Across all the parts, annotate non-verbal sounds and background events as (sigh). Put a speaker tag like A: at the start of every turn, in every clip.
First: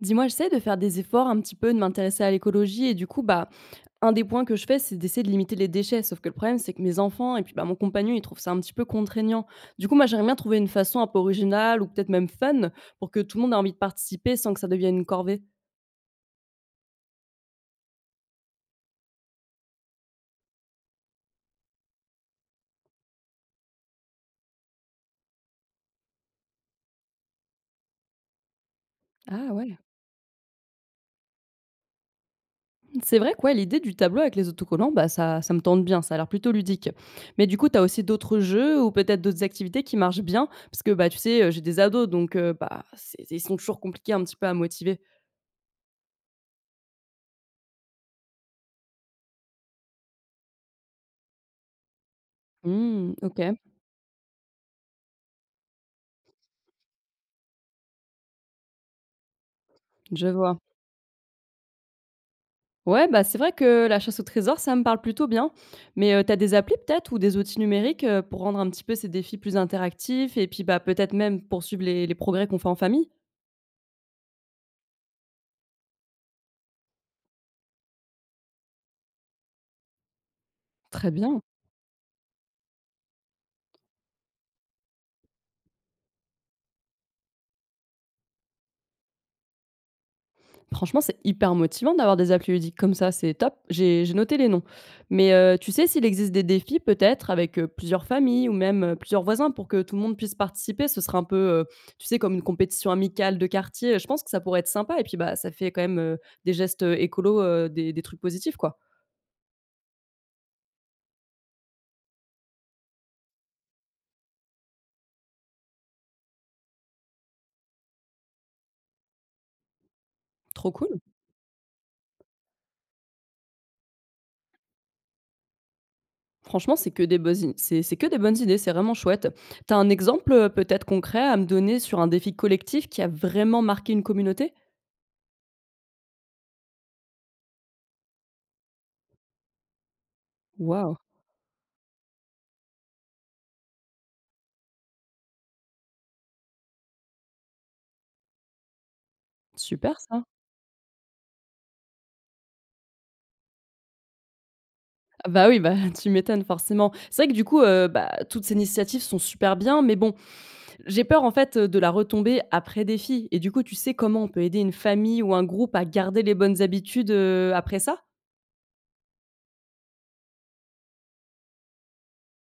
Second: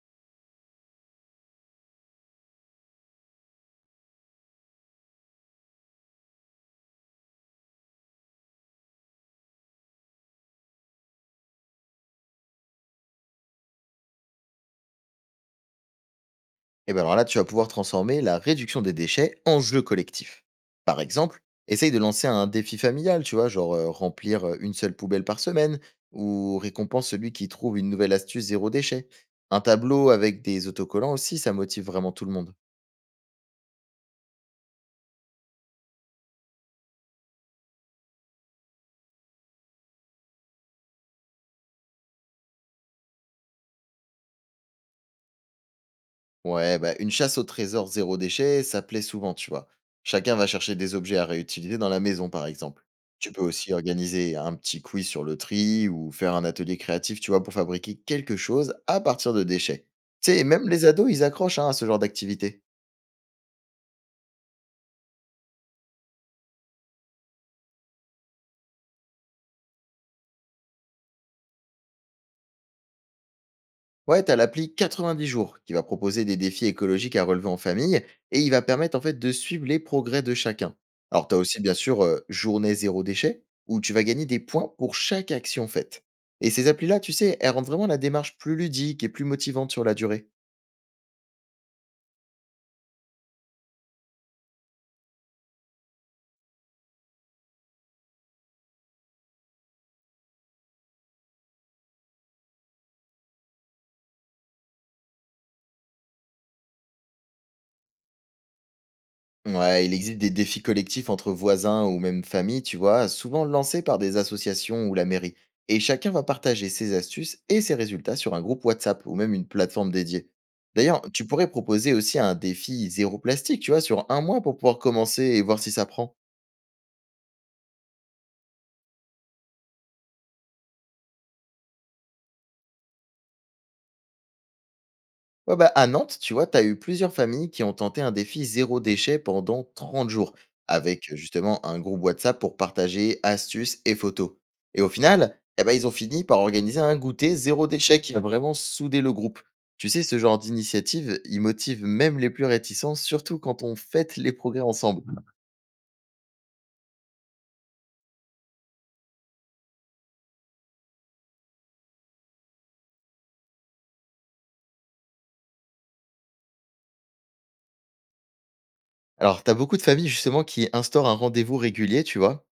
A: Dis-moi, j'essaie de faire des efforts un petit peu, de m'intéresser à l'écologie et du coup, bah, un des points que je fais, c'est d'essayer de limiter les déchets. Sauf que le problème, c'est que mes enfants et puis bah, mon compagnon, ils trouvent ça un petit peu contraignant. Du coup, moi, j'aimerais bien trouver une façon un peu originale ou peut-être même fun pour que tout le monde ait envie de participer sans que ça devienne une corvée.
B: Et bien alors là, tu vas pouvoir transformer la réduction des déchets en jeu collectif. Par exemple, essaye de lancer un défi familial, tu vois, genre remplir une seule poubelle par semaine, ou récompense celui qui trouve une nouvelle astuce zéro déchet.
A: Ah
B: Un
A: ouais.
B: tableau avec des autocollants aussi, ça motive vraiment tout le monde.
A: C'est vrai que ouais, l'idée du tableau avec les autocollants, bah, ça me tente bien, ça a l'air plutôt ludique. Mais du coup, tu as aussi d'autres jeux ou peut-être d'autres activités qui marchent bien, parce que bah, tu sais, j'ai des ados, donc bah, ils sont toujours compliqués un petit peu à motiver.
B: Ouais, bah, une chasse au trésor zéro déchet, ça plaît souvent, tu vois. Chacun va chercher des objets à réutiliser dans la maison, par exemple.
A: Hmm,
B: Tu
A: ok.
B: peux aussi organiser un petit quiz sur le tri ou faire un atelier créatif, tu vois, pour fabriquer quelque chose à partir de déchets.
A: Je
B: Tu sais,
A: vois.
B: même les ados, ils accrochent hein, à ce genre d'activité.
A: Ouais, bah, c'est vrai que la chasse au trésor, ça me parle plutôt bien. Mais tu des applis peut-être ou des outils numériques pour rendre un petit peu ces défis plus interactifs et puis bah, peut-être même poursuivre les progrès qu'on fait en famille.
B: Ouais, tu as l'appli 90 jours qui va proposer des défis écologiques à relever en famille et il va permettre en fait de suivre les progrès de chacun.
A: Très
B: Alors t'as
A: bien.
B: aussi bien sûr Journée zéro déchet où tu vas gagner des points pour chaque action faite. Et ces applis-là, tu sais, elles rendent vraiment la démarche plus ludique et plus motivante sur la durée.
A: Franchement, c'est hyper motivant d'avoir des applis ludiques comme ça, c'est top. J'ai noté les noms. Mais tu sais s'il existe des défis peut-être avec, plusieurs familles ou même, plusieurs voisins pour que tout le monde puisse participer? Ce serait un peu, tu sais comme une compétition amicale de quartier, je pense que ça pourrait être sympa et puis, bah, ça fait quand même, des gestes, écolos, des trucs positifs, quoi.
B: Ouais, il existe des défis collectifs entre voisins ou même familles, tu vois, souvent lancés par des associations ou la mairie. Et chacun va partager ses astuces et ses résultats sur un groupe WhatsApp ou même une plateforme dédiée.
A: Trop cool.
B: D'ailleurs, tu pourrais proposer aussi un défi zéro plastique, tu vois, sur un mois pour pouvoir commencer et voir si ça prend.
A: Franchement, c'est que des bonnes idées, c'est vraiment chouette. Tu as un exemple, peut-être concret à me donner sur un défi collectif qui a vraiment marqué une communauté?
B: Ouais, bah, à Nantes, tu vois, tu as eu plusieurs familles qui ont tenté un défi zéro déchet pendant 30 jours,
A: Waouh,
B: avec justement un groupe WhatsApp pour partager astuces et photos. Et au final, eh ben, ils ont fini par organiser un goûter zéro déchet qui a vraiment soudé le groupe. Tu
A: super
B: sais, ce
A: ça!
B: genre d'initiative, il motive même les plus réticents, surtout quand on fête les progrès ensemble.
A: Ah bah oui, bah, (laughs) tu m'étonnes forcément. C'est vrai que du coup, bah, toutes ces initiatives sont super bien, mais bon, j'ai peur en fait, de la retomber après défi et du coup, tu sais comment on peut aider une famille ou un groupe à garder les bonnes habitudes, après ça?
B: Alors, tu as beaucoup de familles justement qui instaurent un rendez-vous régulier, tu vois?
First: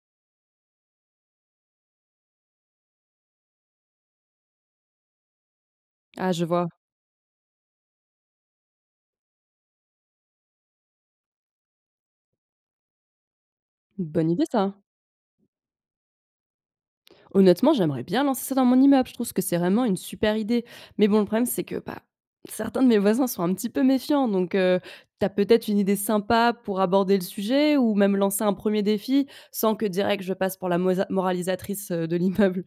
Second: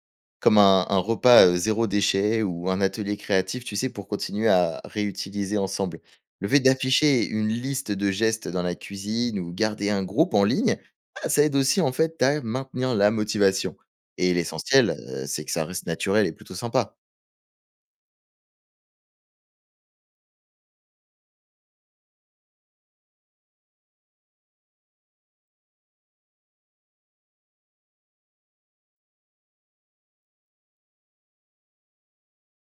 B: Comme un repas, 0 déchet ou un atelier créatif, tu sais, pour continuer à réutiliser ensemble.
A: Ah je
B: Le fait
A: vois.
B: d'afficher une liste de gestes dans la cuisine ou garder un groupe en ligne, bah, ça aide aussi en fait à maintenir la motivation
A: Bonne
B: et
A: idée ça.
B: l'essentiel, c'est que ça reste naturel et plutôt sympa.
A: Honnêtement, j'aimerais bien lancer ça dans mon immeuble, je trouve que c'est vraiment une super idée. Mais bon, le problème c'est que, bah, certains de mes voisins sont un petit peu méfiants donc tu as peut-être une idée sympa pour aborder le sujet ou même lancer un premier défi sans que direct je passe pour la mosa moralisatrice, de l'immeuble?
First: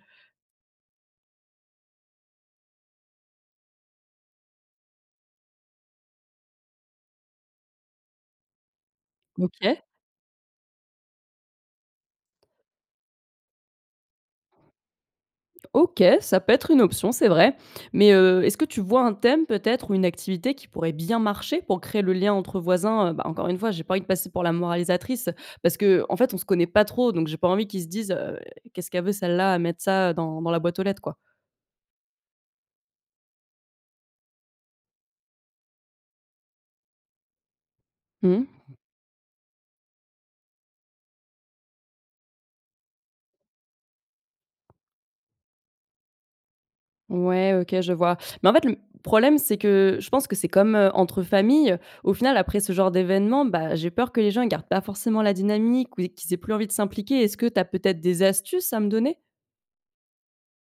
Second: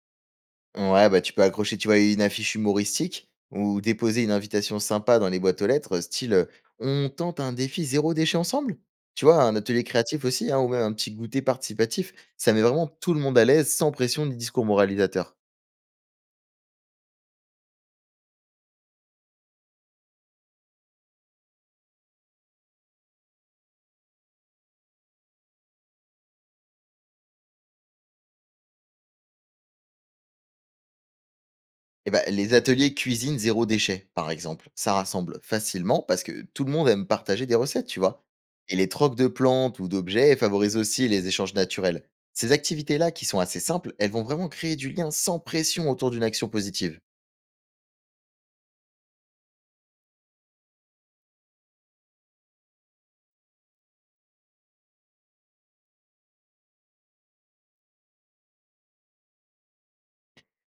B: Ouais, bah, tu peux accrocher, tu vois, une affiche humoristique ou déposer une invitation sympa dans les boîtes aux lettres, style on tente un défi zéro déchet ensemble. Tu vois, un
A: OK.
B: atelier créatif aussi, hein, ou même un petit goûter participatif, ça met vraiment tout le monde à l'aise sans pression ni discours moralisateur.
A: OK, ça peut être une option, c'est vrai. Mais, est-ce que tu vois un thème peut-être ou une activité qui pourrait bien marcher pour créer le lien entre voisins? Bah, encore une fois, j'ai pas envie de passer pour la moralisatrice parce que en fait, on se connaît pas trop, donc j'ai pas envie qu'ils se disent: qu'est-ce qu'elle veut celle-là à mettre ça dans dans la boîte aux lettres, quoi?»
B: Et ben les ateliers cuisine zéro déchet, par exemple, ça rassemble facilement parce que tout le monde aime partager des recettes, tu vois.
A: Mmh.
B: Et les trocs de plantes ou d'objets favorisent aussi les échanges naturels. Ces activités-là, qui sont assez simples, elles vont vraiment créer du lien sans pression autour d'une action positive.
A: Ouais, OK, je vois. Mais en fait, le problème, c'est que je pense que c'est comme, entre familles. Au final, après ce genre d'événement, bah, j'ai peur que les gens ils gardent pas forcément la dynamique ou qu'ils aient plus envie de s'impliquer. Est-ce que tu as peut-être des astuces à me donner?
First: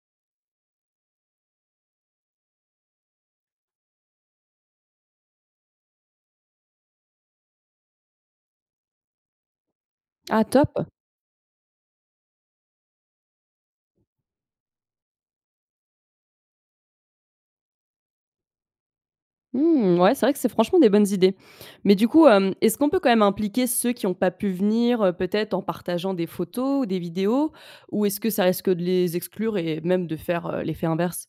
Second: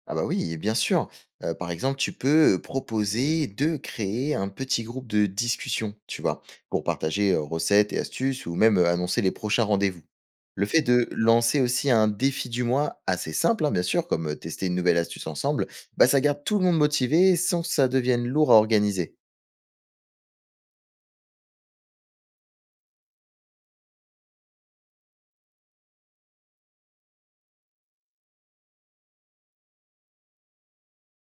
B: Ah bah oui, bien sûr. Par exemple, tu peux proposer de créer un petit groupe de discussion, tu vois, pour partager recettes et astuces ou même annoncer les prochains rendez-vous.
A: Ah,
B: Le fait
A: top!
B: de lancer aussi un défi du mois assez simple, hein, bien sûr, comme tester une nouvelle astuce ensemble, bah ça garde tout le monde motivé sans que ça devienne lourd à organiser.
A: Mmh, ouais, c'est vrai que c'est franchement des bonnes idées. Mais du coup, hem, est-ce qu'on peut quand même impliquer ceux qui ont pas pu venir, peut-être en partageant des photos ou des vidéos? Ou est-ce que ça risque de les exclure et même de faire, l'effet inverse?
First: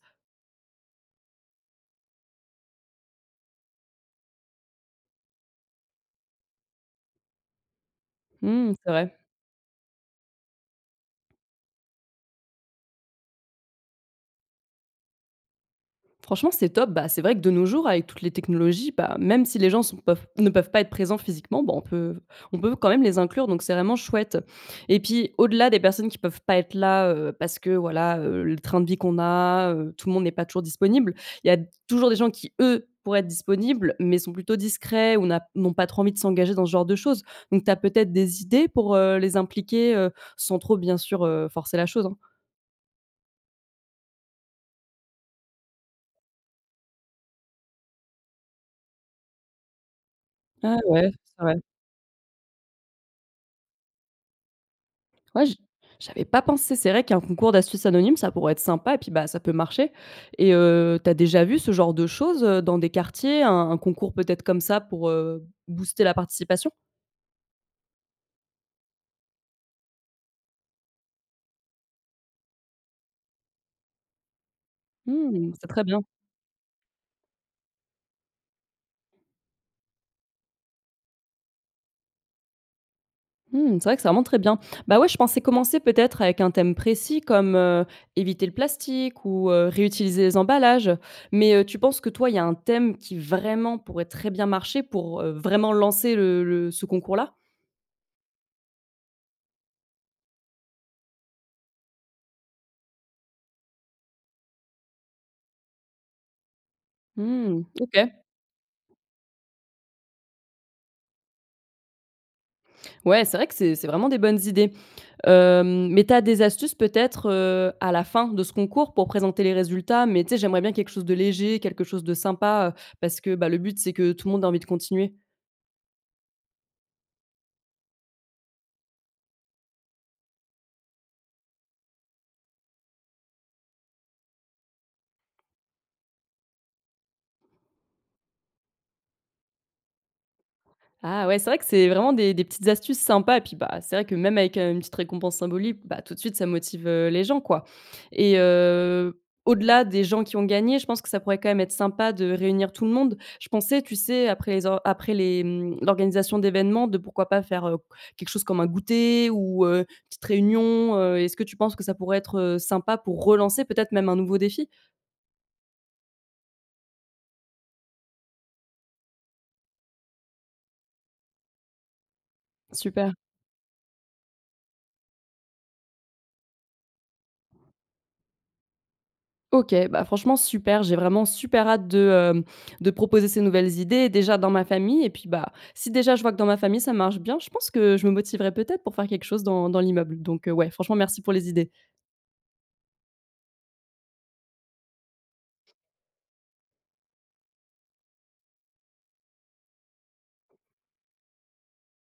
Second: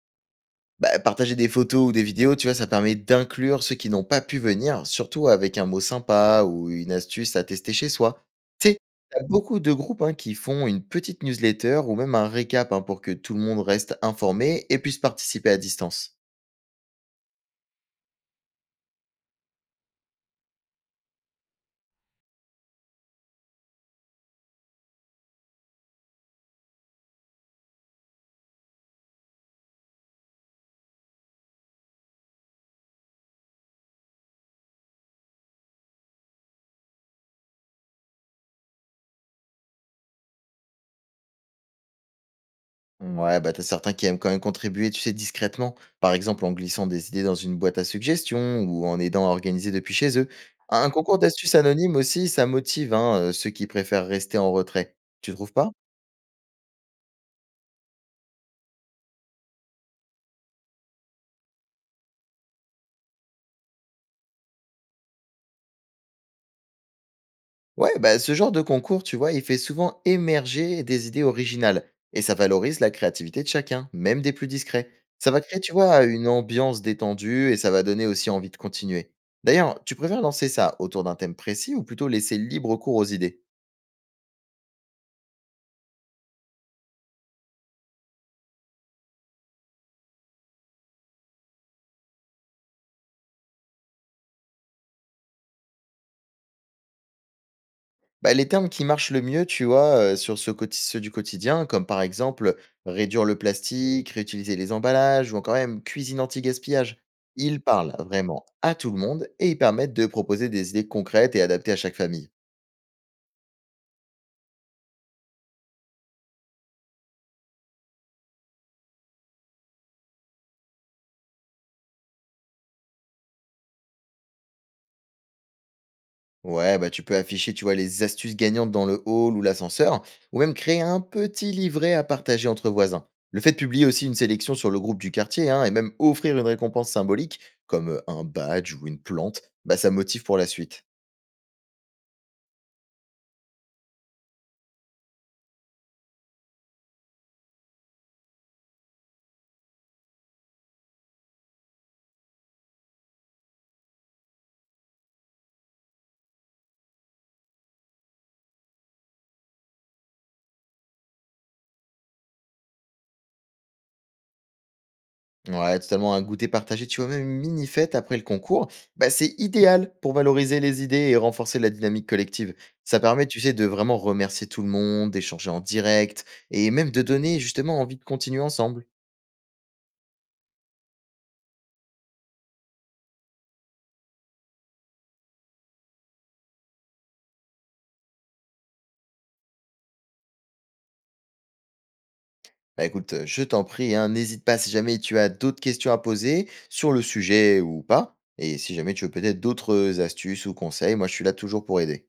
B: Bah, partager des photos ou des vidéos, tu vois, ça permet d'inclure ceux qui n'ont pas pu venir, surtout avec un mot sympa ou une astuce à tester chez soi. Tu
A: Mmh,
B: sais,
A: c'est vrai.
B: t'as beaucoup de groupes hein, qui font une petite newsletter ou même un récap hein, pour que tout le monde reste informé et puisse participer à distance.
A: Franchement, c'est top. Bah, c'est vrai que de nos jours, avec toutes les technologies, bah, même si les gens sont peuvent ne peuvent pas être présents physiquement, bah, on peut quand même les inclure, donc c'est vraiment chouette et puis, au-delà des personnes qui peuvent pas être là, parce que voilà, le train de vie qu'on a, tout le monde n'est pas toujours disponible. Il y a toujours des gens qui, eux, pourraient être disponibles, mais sont plutôt discrets ou n'ont pas trop envie de s'engager dans ce genre de choses. Donc tu as peut-être des idées pour, les impliquer, sans trop bien sûr, forcer la chose, hein?
B: Ouais, bah t'as certains qui aiment quand même contribuer, tu sais, discrètement. Par exemple, en glissant des idées dans une boîte à suggestions ou en aidant à organiser depuis chez eux.
A: Ah
B: Un
A: ouais,
B: concours
A: c'est
B: d'astuces
A: vrai.
B: anonyme aussi, ça motive hein, ceux qui préfèrent rester en retrait. Tu
A: Ouais,
B: trouves pas?
A: j'avais pas pensé. C'est vrai qu'un concours d'astuces anonymes, ça pourrait être sympa et puis, bah, ça peut marcher et tu as déjà vu ce genre de choses, dans des quartiers? Un concours peut-être comme ça pour, booster la participation?
B: Ouais, bah, ce genre de concours, tu vois, il fait souvent émerger des idées originales et ça valorise la créativité de chacun, même des plus discrets. Ça va
A: Mmh,
B: créer,
A: c'est
B: tu
A: très bien.
B: vois, une ambiance détendue et ça va donner aussi envie de continuer. D'ailleurs, tu préfères lancer ça autour d'un thème précis ou plutôt laisser libre cours aux idées?
A: Mmh, c'est vrai que c'est vraiment très bien. Bah, ouais, je pensais commencer peut-être avec un thème précis comme, éviter le plastique ou, réutiliser les emballages. Mais, tu penses que toi, il y a un thème qui vraiment pourrait très bien marcher pour, vraiment lancer le ce concours-là?
B: Bah, les termes qui marchent le mieux, tu vois, sur ce quoti ceux du quotidien, comme par exemple, réduire le plastique, réutiliser les emballages ou encore même cuisine anti-gaspillage. Ils
A: Mmh,
B: parlent
A: OK.
B: vraiment à tout le monde et ils permettent de proposer des idées concrètes et adaptées à chaque famille.
A: Ouais, c'est vrai que c'est vraiment des bonnes idées. Hem, mais tu as des astuces peut-être, à la fin de ce concours pour présenter les résultats? Mais tu sais, j'aimerais bien quelque chose de léger, quelque chose de sympa, parce que, bah, le but, c'est que tout le monde a envie de continuer.
B: Ouais, bah, tu peux afficher, tu vois, les astuces gagnantes dans le hall ou l'ascenseur ou même créer un petit livret à partager entre voisins. Le fait de publier aussi une sélection sur le groupe du quartier, hein, et même offrir une récompense symbolique, comme, un badge ou une plante, bah, ça motive pour la suite.
A: Ah ouais, c'est vrai que c'est vraiment des petites astuces sympas et puis, bah, c'est vrai que même avec, une petite récompense symbolique, bah, tout de suite ça motive, les gens, quoi et au-delà des gens qui ont gagné, je pense que ça pourrait quand même être sympa de réunir tout le monde. Je pensais, tu sais, après les, mmh, l'organisation d'événements, de pourquoi pas faire, quelque chose comme un goûter ou, petite réunion, est-ce que tu penses que ça pourrait être, sympa pour relancer peut-être même un nouveau défi?
B: Ouais, totalement un goûter partagé, tu vois, même une mini-fête après le concours, bah, c'est idéal pour valoriser les idées et renforcer la dynamique collective. Ça
A: Super.
B: permet, tu sais, de vraiment remercier tout le monde, d'échanger en direct et même de donner justement envie de continuer ensemble.
A: OK, bah, franchement super, j'ai vraiment super hâte de, hem, de proposer ces nouvelles idées déjà dans ma famille et puis, bah, si déjà je vois que dans ma famille ça marche bien, je pense que je me motiverai peut-être pour faire quelque chose dans dans l'immeuble donc ouais, franchement merci pour les idées.
B: Bah écoute, je t'en prie, hein, n'hésite pas si jamais tu as d'autres questions à poser sur le sujet ou pas. Et si jamais tu veux peut-être d'autres astuces ou conseils, moi je suis là toujours pour aider.